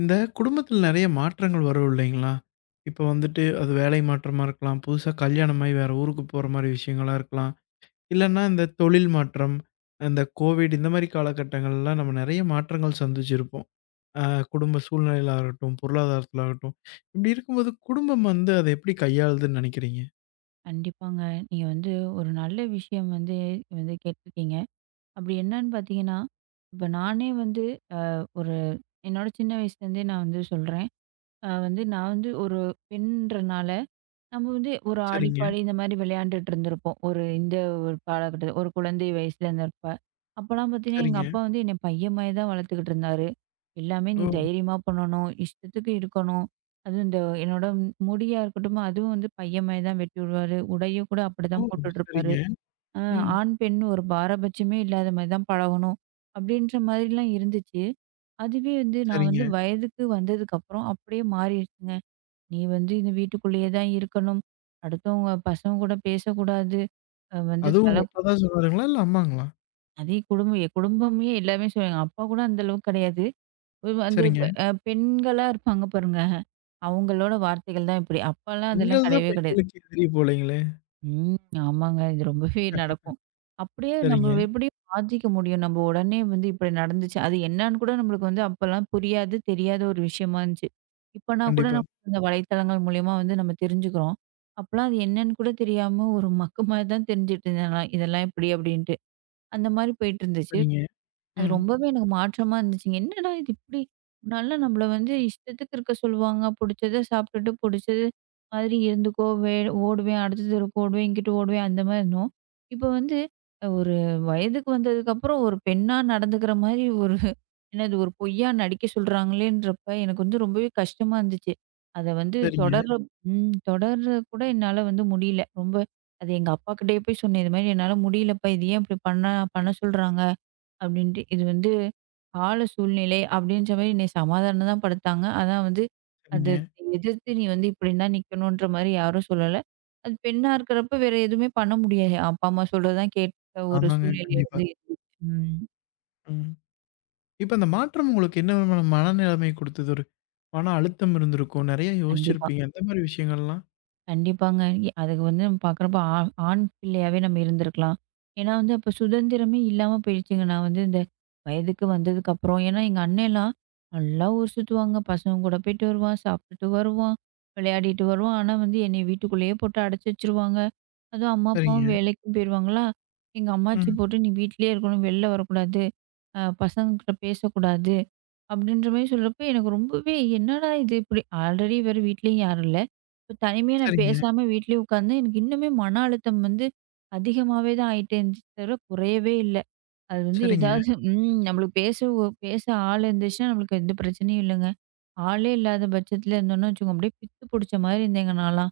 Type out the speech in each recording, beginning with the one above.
இந்த குடும்பத்துல நெறைய மாற்றங்கள் வரும் இல்லைங்களா? இப்போ வந்துட்டு அது வேலை மாற்றமா இருக்கலாம், புதுசா கல்யாணமாகி வேற ஊருக்கு போற மாரி விஷயங்களா இருக்கலாம், இல்லன்னா இந்த தொழில் மாற்றம், இந்த கோவிட் இந்த மாரி காலகட்டங்கள்லாம் நம்ம நெறைய மாற்றங்கள் சந்திச்சிருப்போம். அ குடும்ப சூழ்நிலையில ஆகட்டும், பொருளாதாரத்துல ஆகட்டும். இப்படி இருக்கும்போது குடும்பம் வந்து அத எப்படி கையாளுதுன்னு நெனைக்கிறீங்க? கண்டிப்பாங்க. நீங்க வந்து ஒரு நல்ல விஷயம் வந்து வந்து கேட்டிருக்கீங்க. அப்படி என்னன்னு பார்த்தீங்கன்னா, இப்ப நானே வந்து ஒரு என்னோட சின்ன வயசுலேருந்தே நான் வந்து சொல்றேன். வந்து நான் வந்து ஒரு பெண்ன்றனால நம்ம வந்து ஒரு ஆடி சரிங்க, பாடி இந்த மாதிரி விளையாண்டுட்டு இருந்திருப்போம். ஒரு இந்த ஒரு காலகட்டத்துல ஒரு குழந்தை வயசுல இருந்தப்ப. அப்பலாம் பார்த்தீங்கன்னா, எங்க சரிங்க. அப்பா வந்து என்னை பையன் மாரி தான் வளர்த்துக்கிட்டு இருந்தாரு. எல்லாமே ஓ! நீ தைரியமா பண்ணணும், இஷ்டத்துக்கு இருக்கணும். அதுவும் இந்த என்னோட முடியா இருக்கட்டும், அதுவும் வந்து பையன் மாரி தான் வெட்டி விடுவாரு. உடையும் கூட ஓ! அப்படிதான் சரிங்க. போட்டுட்ருப்பாரு. அ ம். ஆண், பெண் ஒரு பாரபட்சமே இல்லாத மாரி தான் பழகணும். அப்படின்ற மாதிரிலாம் இருந்துச்சு. அதுவே வந்து நான் சரிங்க. வந்து வயதுக்கு வந்ததுக்கப்புறம் அப்படியே மாறிடுச்சுங்க. நீ வந்து இந்த வீட்டுக்குள்ளேயே தான் இருக்கணும். அடுத்தவங்க பசங்க கூட பேசக்கூடாது. அ வந்து அதுவும் தல உங்க அப்பா தான் சொன்னாருங்களா? இல்ல அம்மாங்களா? அதே குடும்பம் என் குடும்பமே எல்லாமே எங்க அப்பா கூட அந்த அளவுக்கு கிடையாது. ஒரு அந்த சரிங்க. பெண்களா இருப்பாங்க பாருங்க. அவங்களோட வார்த்தைகள் தான் இப்படி. அப்பாலாம் அதெல்லாம் பெண்கள் தான் கிடையவே கிடையாது. பெண்களுக்கு எதிரி போலங்களே. ம். ஆமாங்க. இது ரொம்பவே நடக்கும். அப்படியே நம்ம சரிங்க. எப்படி மாத்திக்க முடியும்? நம்ம உடனே வந்து இப்படி நடந்துச்சு. அது என்னான்னு கூட நம்மளுக்கு வந்து அப்பலாம் புரியாது, தெரியாத ஒரு விஷயமா இருந்துச்சு. இப்பனா கூட கண்டிப்பா. நம்ம இந்த வலைத்தளங்கள் மூலியமா வந்து நம்ம தெரிஞ்சுக்கிறோம். அப்பலாம் அது என்னன்னு கூட தெரியாம ஒரு மக்கு மாரி தான் தெரிஞ்சுட்டு இருந்தேன் நான். இதெல்லாம் இப்படி அப்படின்ட்டு. அந்த மாரி போயிட்டு இருந்துச்சு. சரிங்க. அது ம். ரொம்பவே எனக்கு மாற்றமா இருந்துச்சுங்க. என்னடா இது இப்படி? முன்னாடிலாம் நம்மள வந்து இஷ்டத்துக்கு இருக்க சொல்லுவாங்க. புடிச்சத சாப்பிட்டுட்டு, புடிச்சது மாதிரி இருந்துக்கோ, ஓடுவேன், அடுத்த தெருக்கு ஓடுவேன், இங்கிட்டு ஓடுவேன் அந்த மாரி இருந்தோம். இப்போ வந்து ஒரு வயதுக்கு வந்ததுக்கப்புறம் ஒரு பெண்ணா நடந்துக்கிற மாரி ஒரு என்னது ஒரு பொய்யா நடிக்க சொல்றாங்களேன்றப்ப எனக்கு வந்து ரொம்பவே கஷ்டமா இருந்துச்சு. அத வந்து சரிங்க, தொடர கூட என்னால வந்து முடியல. ரொம்ப அது எங்க அப்பாக்கிட்டயே போய் சொன்னேன். இது மாரி என்னால முடியலப்பா. இது ஏன் இப்படி பண்ண பண்ண சொல்றாங்க? அப்படின்ட்டு இது வந்து கால சூழ்நிலை அப்படின்ற மாரி என்னை சமாதானம் தான் படுத்தாங்க. அதான் வந்து அது சரிங்க. எதிர்த்து நீ வந்து இப்படின்னு தான் நிக்கணுன்ற மாரி யாரும் சொல்லல. அது பெண்ணா இருக்கிறப்ப வேற எதுவுமே பண்ண முடியாது. அப்பா, அம்மா சொல்றதான் கேட்ட ஒரு ஆமாங்க. சூழ்நிலை கண்டிப்பா. வந்து இருந்துச்சு. ம். ம். இப்ப அந்த மாற்றம் உங்களுக்கு என்ன விதமான மனநிலைமை குடுத்தது? ஒரு மன அழுத்தம் இருந்திருக்கும். நெறைய கண்டிப்பா. யோசிச்சிருப்பீங்க. அந்த மாரி விஷயங்கள்லாம்? கண்டிப்பாங்க. அதுக்கு வந்து நம்ம பார்க்குறப்போ ஆண் பிள்ளையாவே நம்ம இருந்திருக்கலாம். ஏன்னா வந்து அப்ப சுதந்திரமே இல்லாம போயிடுச்சுங்க. நான் வந்து இந்த வயதுக்கு வந்ததுக்கப்புறம். ஏன்னா எங்க அண்ணன்லாம் நல்லா ஊர் சுத்துவாங்க. பசங்க கூட போயிட்டு வருவான், சாப்பிட்டுட்டு வருவான், விளையாடிட்டு வருவான். ஆனா வந்து என்னைய வீட்டுக்குள்ளேயே போட்டு அடைச்சு வச்சுருவாங்க. அதுவும் அம்மா, அப்பாவும் சரிங்க. வேலைக்கும் போயிருவாங்களா, எங்க அம்மாச்சி ம். போட்டு "நீ வீட்லயே இருக்கணும். வெளில வரக்கூடாது. பசங்ககிட்ட பேசக்கூடாது." அப்படின்ற மாரி சொல்றப்ப எனக்கு ரொம்பவே என்னடா இது இப்படி ஆல்ரெடி வேற வீட்லயும் யாரும் இல்ல. இப்ப தனிமையா நான் சரிங்க, பேசாம வீட்லயே உட்காந்து எனக்கு இன்னுமே மன அழுத்தம் வந்து அதிகமாவே தான் ஆயிட்டே இருந்துச்சு தவிர குறையவே இல்ல. அது வந்து சரிங்க. ஏதாவது நம்மளுக்கு பேச பேச ஆள் இருந்துச்சுன்னா நம்மளுக்கு எந்த பிரச்சனையும் இல்லங்க. ஆளே இல்லாத பட்சத்துல இருந்தோம்னு வச்சுக்கோங்க, அப்படியே பித்து புடிச்ச மாரி இருந்தேங்க நான்லாம்.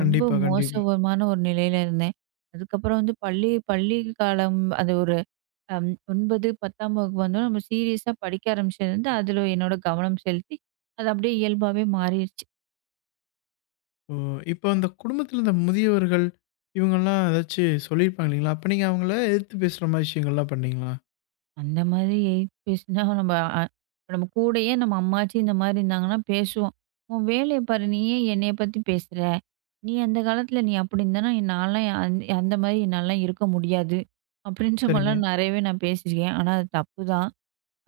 ரொம்ப கண்டிப்பா. மோசமான ஒரு நிலையில இருந்தேன். அதுக்கப்புறம் வந்து பள்ளி பள்ளி காலம் அது ஒரு 9, 10ஆம் வகுப்பு வந்தோனே நம்ம சீரியஸா படிக்க ஆரம்பிச்சதுலருந்து, அதில என்னோட கவனம் செலுத்தி, அது அப்படியே இயல்பாவே மாறிருச்சு. ஓ! இப்ப அந்த குடும்பத்தில இந்த முதியவர்கள் இவங்கலாம் ஏதாச்சு சொல்லியிருப்பாங்க இல்லைங்களா? அப்ப நீங்க அவங்கள எதிர்த்து பேசுற மாரி விஷயங்கள்லாம் பண்ணீங்களா? அந்த மாதிரி 8த் பேசினா நம்ம அ இப்ப நம்ம கூடயே நம்ம அம்மாச்சி இந்த மாரி இருந்தாங்கன்னா பேசுவோம். "உன் வேலைய பாரு! நீ ஏன் என்னைய பத்தி பேசுற? நீ அந்த காலத்தில நீ அப்படி இருந்தனா, நான்லாம் அந்த மாரி என்னாலலாம் இருக்க முடியாது." அப்படின்ற சரிங்க. மாரிலாம் நெறையவே நான் பேசியிருக்கேன். ஆனா அது தப்பு தான்.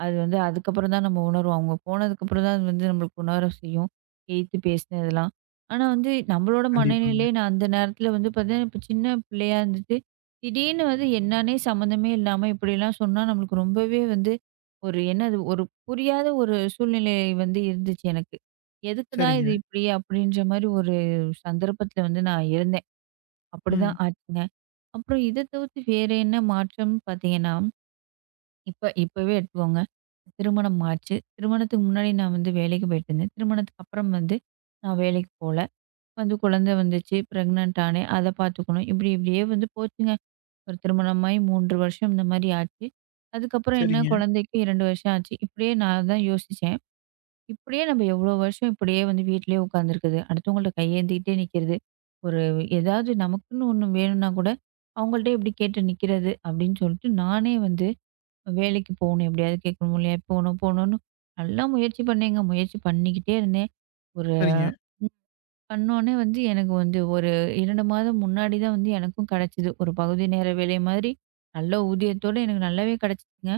அது வந்து அதுக்கப்புறம் தான் நம்ம உணர்வோம். அவங்க போனதுக்கப்புறம் தான் அது வந்து நம்மளுக்கு உணர செய்யும். எய்த்து பேசினதெல்லாம். ஆனா வந்து நம்மளோட கண்டிப்பாங்க. மனநிலை நான் அந்த நேரத்தில வந்து பார்த்தீங்கன்னா, இப்ப சின்ன பிள்ளையா இருந்துட்டு, திடீர்னு வந்து என்னான்னே சம்மந்தமே இல்லாம இப்படிலாம் சொன்னா நம்மளுக்கு ரொம்பவே வந்து ஒரு என்னது ஒரு புரியாத ஒரு சூழ்நிலை வந்து இருந்துச்சு எனக்கு. எதுக்குடா இது சரிங்க. இப்படி அப்படின்ற மாரி ஒரு சந்தர்ப்பத்தில வந்து நான் இருந்தேன். ம். அப்படிதான் ஆச்சுங்க. அப்புறம் இத தவிர்த்து வேற என்ன மாற்றம்னு பார்த்தீங்கன்னா இப்ப இப்பவே எடுத்துக்கோங்க. திருமணம் ஆச்சு. திருமணத்துக்கு முன்னாடி நான் வந்து வேலைக்கு போயிட்டுருந்தேன். திருமணத்துக்கு அப்புறம் வந்து நான் வேலைக்கு போல. வந்து குழந்தை வந்துச்சு, பிரெக்னன்ட் ஆனேன். அத பார்த்துக்கணும். இப்படி இப்படியே வந்து போச்சுங்க. ஒரு திருமணமாகி 3 வருஷம் இந்த மாரி ஆச்சு. அதுக்கப்புறம் என்ன சரிங்க, குழந்தைக்கு 2 வருஷம் ஆச்சு. இப்படியே நான் தான் யோசிச்சேன். இப்படியே நம்ம எவ்வளோ வருஷம் இப்படியே வந்து வீட்லயே உட்காந்துருக்குது. அடுத்தவங்கள்ட்ட கையேந்திக்கிட்டே நிக்கிறது. ஒரு ஏதாவது நமக்குன்னு ஒண்ணு வேணும்னா கூட, அவங்கள்ட்ட எப்படி கேட்டு நிக்கிறது அப்படின்னு சொல்லிட்டு நானே வந்து வேலைக்கு போகணும் எப்படியாவது கேட்கணும் இல்லையா போகணும் போகணும்னு நல்லா முயற்சி பண்ணிக்கிட்டே இருந்தேன் ஒரு சரிங்க, பண்ணோன்னே வந்து எனக்கு வந்து ஒரு 2 மாதம் முன்னாடி தான் வந்து எனக்கும் கிடைச்சது ஒரு பகுதி நேர வேலை மாதிரி நல்ல ஊதியத்தோட எனக்கு நல்லாவே கிடைச்சிச்சுங்க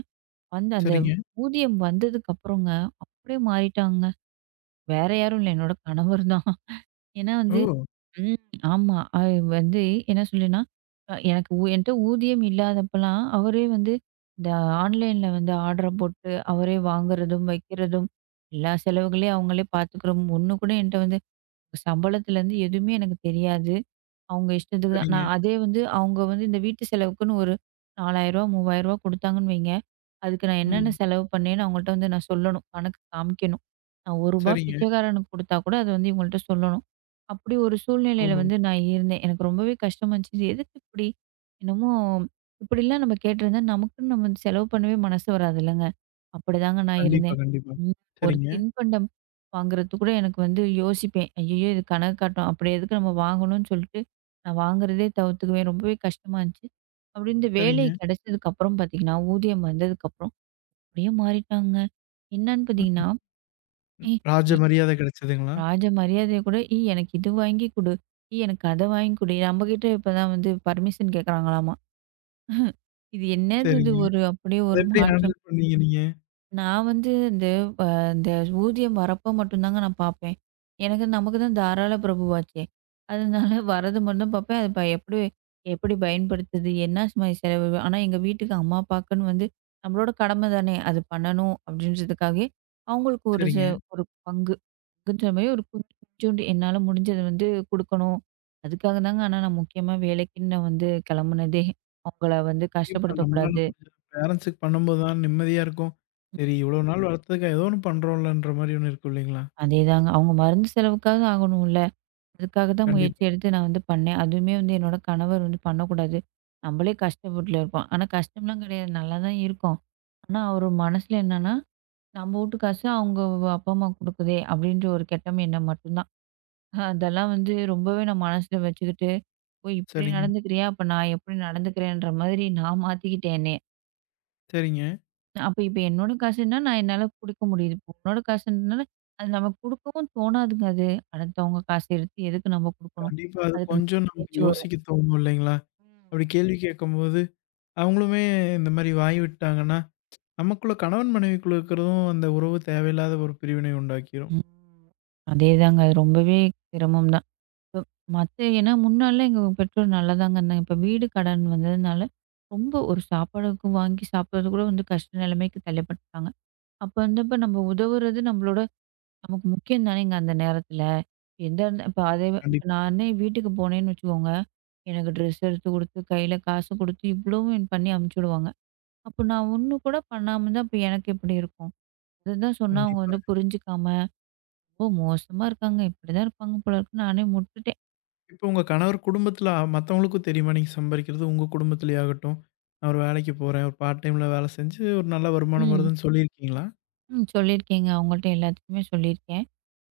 வந்து அந்த சரிங்க. ஊதியம் வந்ததுக்கு அப்புறங்க அப்படியே மாறிட்டாங்க வேற யாரும் இல்லை என்னோட கணவர் தான் ஏன்னா ஓ! வந்து ம். ஆமா. அது வந்து என்ன சொல்லுன்னா, எனக்கு என்ட்ட ஊதியம் இல்லாதப்பலாம், அவரே வந்து இந்த ஆன்லைன்ல வந்து ஆர்டர போட்டு, அவரே வாங்குறதும், வைக்கிறதும், எல்லா செலவுகளையும் அவங்களே பார்த்துக்கிறோம். ஒண்ணு கூட என்ட்ட வந்து சம்பளத்துலேருந்து எதுவுமே எனக்கு தெரியாது. அவங்க இஷ்டத்துக்கு தான். சரிங்க. நான் அதே வந்து அவங்க வந்து இந்த வீட்டு செலவுக்குன்னு ஒரு ரூ. 4000 ரூ. 3000 குடுத்தாங்கன்னு வைங்க, அதுக்கு நான் என்னென்ன ம். செலவு பண்ணேன்னு அவங்கள்ட்ட வந்து நான் சொல்லணும். கணக்கு காமிக்கணும். நான் ரூ. 1 சரிங்க. பிச்சைக்காரனுக்கு குடுத்தா கூட அத வந்து இவங்கள்ட்ட சொல்லணும். அப்படி ஒரு ஓ! சூழ்நிலையில வந்து நான் இருந்தேன். எனக்கு ரொம்பவே கஷ்டமா இருந்துச்சு. இது எதுக்கு இப்படி? என்னமோ இப்படிலாம் நம்ம கேட்டிருந்தா நமக்குன்னு நம்ம செலவு பண்ணவே மனசு வராதுல்லங்க. அப்படிதாங்க நான் கண்டிப்பா, இருந்தேன். கண்டிப்பா. ம். ஒரு சரிங்க, தின்பண்டம் வாங்குறதுக்கு கூட எனக்கு வந்து யோசிப்பேன். ஐயய்யோ! இது கணக்கு காட்டும். அப்படி எதுக்கு நம்ம வாங்கணும்னு சொல்லிட்டு நான் வாங்குறதே தவிர்த்துக்குவேன். ரொம்பவே கஷ்டமா இருந்துச்சு. அப்படி இந்த வேலை சரிங்க. கிடைச்சதுக்கப்புறம் பார்த்தீங்கன்னா, ஊதியம் வந்ததுக்கப்புறம் அப்படியே மாறிட்டாங்க. என்னன்னு ம். பார்த்தீங்கன்னா, "ஏய் ராஜ இ மரியாதை கிடைச்சதுங்களா? ராஜ மரியாதைய கூட, ஏய் எனக்கு இது வாங்கி குடு, ஏய் எனக்கு அத வாங்கி குடு." நம்மகிட்ட இப்ப தான் வந்து பர்மிஷன் கேட்கறாங்களாமா. இது என்னது இது சரிங்க. ஒரு அப்படியே அத ஒரு எப்படி மாற்றம். ஹேண்டில் பண்ணீங்க நீங்க? நான் வந்து இந்த அ இந்த ஊதியம் வரப்ப மட்டும் தாங்க நான் பார்ப்பேன். எனக்கு நமக்கு தான் தாராள பிரபுவாச்சே! அதனால வரது மட்டும் தான் பார்ப்பேன். அது எப்படி எப்படி பயன்படுத்துது? என்ன மாதிரி செலவு? ஆனா எங்க வீட்டுக்கு அம்மா, அப்பாக்குன்னு வந்து நம்மளோட கடமை தானே! அது பண்ணணும் அப்படின்றதுக்காகவே அவங்களுக்கு சரிங்க. ஒரு பங்கு பங்குன்ற மாரி ஒரு கொஞ்சோண்டு என்னால முடிஞ்சது வந்து குடுக்கணும். அதுக்காக தாங்க ஆனா நான் முக்கியமா வேலைக்குன்னு நான் வந்து கிளம்புனதே. அவங்கள வந்து கண்டிப்பா நம்மளால கஷ்டப்படுத்தக்கூடாது. முடிஞ்ச பேரண்ட்ஸுக்கு பண்ணும்போது தான் நிம்மதியா இருக்கும். சரி இவ்வளோ நாள் வளர்த்ததுக்கு ஏதோ ஒண்ணு பண்றோம்லன்ற மாரி ஒண்ணு இருக்கும் இல்லைங்களா? அதேதாங்க. அவங்க மருந்து செலவுக்காவது ஆகணும்ல. அதுக்காக தான் முயற்சி கண்டிப்பா. எடுத்து நான் வந்து பண்ணேன். அதுவுமே வந்து என்னோட கணவர் வந்து பண்ணக்கூடாது. நம்பளே கஷ்டப்பட்டுல இருக்கோம். ஆனா கஷ்டம்லாம் கிடையாது. நல்லா தான் இருக்கோம். ஆனா அவரு மனசுல என்னன்னா, "நம்ப வூட்டு காசு அவங்க அப்பா, அம்மா குடுக்குதே!" அப்படின்ற ஒரு கெட்ட எண்ணம் மட்டும்தான். அதெல்லாம் வந்து ரொம்பவே நான் மனசுல வச்சுக்கிட்டு, "ஓ! இப்படி சரிங்க, நடந்துக்கிறியா? அப்ப நான் எப்படி நடந்துக்கிறேன்ற" மாதிரி நான் மாத்திக்கிட்டேன் என்னைய. சரிங்க. அப்ப இப்ப என்னோட காசுன்னா, நான் என்னால குடுக்க முடியுது. இப்ப உன்னோட காசுன்றனால, அது நமக்கு குடுக்கவும் தோணாதுங்க அது. அடுத்தவங்க காசு எடுத்து எதுக்கு நம்ம குடுக்கணும்? கண்டிப்பா அது அதுக்கு கொஞ்சம் நமக்கு முயற்சி யோசிக்க தோணும் இல்லைங்களா? ம். அப்படி கேள்வி கேட்கும்போது, அவங்களுமே இந்த மாரி வாய் விட்டாங்கன்னா, நமக்குள்ள கணவன் மனைவிக்குள்ள இருக்கிறதும் அந்த உறவு தேவையில்லாத ஒரு பிரிவினை உண்டாக்கிரும். ம். அதேதாங்க. அது ரொம்பவே சிரமம் தான். இப்ப மத்த ஏன்னா முன்னாடிலாம் எங்க பெற்றோர் நல்லாதாங்க இருந்தாங்க. இப்ப வீடு கடன் வந்ததுனால, ரொம்ப ஒரு சாப்பாடுக்கு வாங்கி சாப்பிடுறது கூட வந்து கஷ்ட நிலைமைக்கு தள்ளப்பட்டுட்டாங்க. அப்ப வந்தப்ப நம்ம உதவுறது நம்மளோட நமக்கு முக்கியம் தானேங்க அந்த நேரத்துல. எந்த இருந்த இப்ப அதே இப்ப கண்டிப் நானே வீட்டுக்கு போனேன்னு வச்சுக்கோங்க, எனக்கு ட்ரெஸ் எடுத்து குடுத்து, கையில காசு குடுத்து இவ்வளவும் பண்ணி அனுப்பிச்சு விடுவாங்க. அப்ப நான் ஒண்ணு கூட பண்ணாம இருந்தா, அப்ப எனக்கு எப்படி இருக்கும்? அதுதான் சொன்னா அவங்க கண்டிப்பா. வந்து புரிஞ்சுக்காம ஓ! மோசமா இருக்காங்க. இப்படிதான் இருப்பாங்க போல இருக்குன்னு நானே முட்டுட்டேன். இப்போ உங்க கணவர் குடும்பத்தில மத்தவங்களுக்கும் தெரியுமா? நீங்க சம்பாரிக்கிறது உங்க குடும்பத்திலேயே ஆகட்டும். நான் ஒரு வேலைக்கு போறேன். ஒரு பார்ட் டைம்ல வேலை செஞ்சு ஒரு நல்ல வருமானம் ம். வருதுன்னு சொல்லியிருக்கீங்களா? ம் சொல்லியிருக்கேங்க. அவங்கள்ட்ட எல்லாத்துக்குமே சொல்லியிருக்கேன்.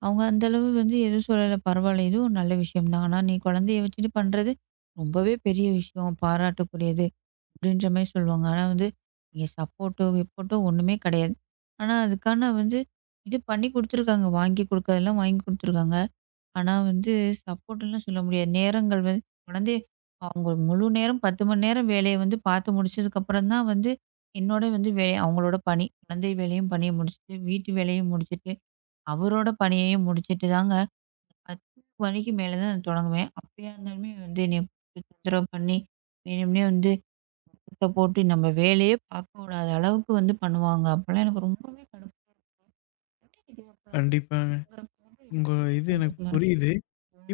அவங்க அந்த அளவு வந்து எதுவும் சொல்லல. பரவாயில்ல இதுவும் நல்ல விஷயம் தான். ஆனா நீ குழந்தைய வச்சுட்டு பண்றது ரொம்பவே பெரிய விஷயம். பாராட்டுக்குரியது. அப்படின்ற மாரி சொல்லுவாங்க. ஆனா வந்து இங்க சப்போர்ட்டோ, கிப்போர்ட்டோ ஒண்ணுமே கிடையாது. ஆனா அதுக்கான வந்து இது பண்ணி குடுத்துருக்காங்க. வாங்கி குடுக்கறதெல்லாம் வாங்கி குடுத்துருக்காங்க. ஆனா வந்து சப்போர்ட்லாம் சொல்ல முடியாது. நேரங்கள் வந்து குழந்தை அவங்க முழு நேரம் 10 மணி நேரம் வேலைய வந்து பார்த்து முடிச்சதுக்கப்புறம் தான் வந்து, என்னோட வந்து அவங்களோட பணி. குழந்தை வேலையும் பணிய முடிச்சுட்டு, வீட்டு வேலையும் முடிச்சுட்டு, அவரோட பணியையும் முடிச்சுட்டு தாங்க 10 மணிக்கு மேல தான் நான் தொடங்குவேன். அப்படியா இருந்தாலுமே வந்து என்னைய கூப்பிட்டு தொந்தரவு பண்ணி, வேணும்னே வந்து சத்த போட்டு நம்ம வேலையே பார்க்க விடாத அளவுக்கு வந்து பண்ணுவாங்க. அப்பலாம் எனக்கு ரொம்பவே கண்டிப்பாங்க. கடுப்பாகும். உங்க இது எனக்கு புரியுது.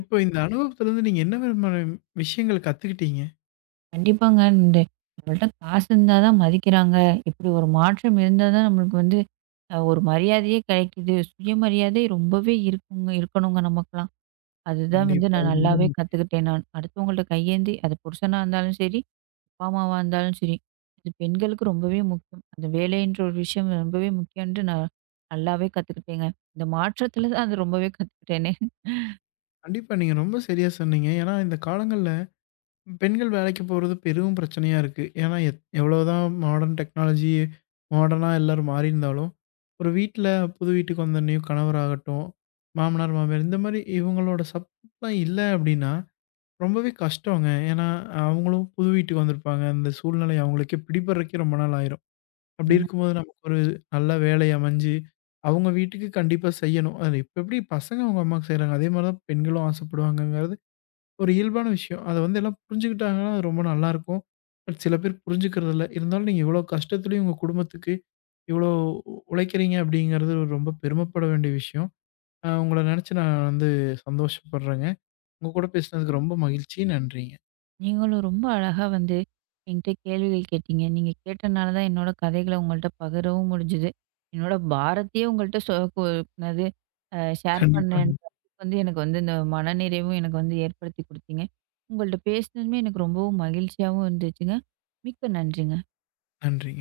இப்போ இந்த அனுபவத்திலருந்து நீங்க என்ன விதமான விஷயங்கள் கத்துக்கிட்டீங்க? கண்டிப்பாங்க. இந்த நம்மள்ட்ட காசு இருந்தா தான் மதிக்கிறாங்க. இப்படி ஒரு மாற்றம் இருந்தா தான் நம்மளுக்கு வந்து ஒரு மரியாதையே கிடைக்குது. சுயமரியாதை ரொம்பவே இருக்குங்க இருக்கணுங்க நமக்கெல்லாம். அதுதான் வந்து கண்டிப்பா. நான் அது ரொம்ப நல்லாவே முக் கத்துக்கிட்டேன் நான். அடுத்தவங்கள்ட்ட கையேந்தி அது புருஷனா இருந்தாலும் சரி, அப்பா அம்மாவா இருந்தாலும் சரி. அது பெண்களுக்கு ரொம்பவே முக்கியம். அந்த வேலைன்ற ஒரு விஷயம் ரொம்பவே முக்கியம்ன்ட்டு நான் நல்லாவே கத்துக்கிட்டேங்க. இந்த மாற்றத்துல தான் அது ரொம்பவே கத்துக்கிட்டேனே. கண்டிப்பா நீங்க ரொம்ப சரியா சொன்னீங்க. ஏன்னா இந்த காலங்கள்ல பெண்கள் வேலைக்கு போறது பெரும் பிரச்சனையா இருக்கு. ஏன்னா, எவ்வளோதான் மாடர்ன் டெக்னாலஜி மாடர்னா எல்லாரும் மாறியிருந்தாலும், ஒரு வீட்ல புது வீட்டுக்கு வந்தோன்னே கணவராகட்டும், மாமனார், மாமியார் இந்த மாரி இவங்களோட சப்போர்ட்லாம் இல்ல அப்படின்னா, ரொம்பவே கஷ்டங்க. ஏன்னா, அவங்களும் புது வீட்டுக்கு வந்திருப்பாங்க. அந்த சூழ்நிலை அவங்களுக்கே பிடிபடுறதுக்கே ரொம்ப நாள் ஆயிரும். அப்படி இருக்கும்போது நமக்கு ஒரு நல்ல வேலை அமைஞ்சு, அவங்க வீட்டுக்கு கண்டிப்பா செய்யணும். அது இப்ப எப்படி பசங்க அவங்க அம்மாவுக்கு செய்றாங்க, அதே மாரி தான் பெண்களும் ஆசைப்படுவாங்கங்கிறது ஒரு இயல்பான விஷயம். அத வந்து எல்லாம் புரிஞ்சுக்கிட்டாங்கன்னா, அது ரொம்ப நல்லாருக்கும். பட் சில பேர் புரிஞ்சுக்கிறதில்ல. இருந்தாலும் நீங்க இவ்வளோ கஷ்டத்துலயும் உங்க குடும்பத்துக்கு இவ்வளோ உழைக்கிறீங்க அப்படிங்கிறது ஒரு ரொம்ப பெருமைப்பட வேண்டிய விஷயம். உங்கள நினைச்சு நான் வந்து சந்தோஷப்படுறேங்க. உங்க கூட பேசினதுக்கு ரொம்ப மகிழ்ச்சி. நன்றிங்க. நீங்களும் ரொம்ப அழகா வந்து என்கிட்ட கேள்விகள் கேட்டீங்க. நீங்க கேட்டனால தான் என்னோட கதைகள உங்கள்ட்ட பகிரவும் முடிஞ்சது. என்னோட பாரத்தையே உங்கள்ட்ட சொ கு என்னது அ ஷேர் பண்ணேன். கண்டிப்பாங்க. வந்து எனக்கு வந்து இந்த மனநிறைவும் எனக்கு வந்து ஏற்படுத்தி குடுத்தீங்க. உங்கள்ட்ட பேசினதுமே எனக்கு ரொம்பவும் மகிழ்ச்சியாவும் இருந்துச்சுங்க. மிக்க நன்றிங்க. நன்றிங்க.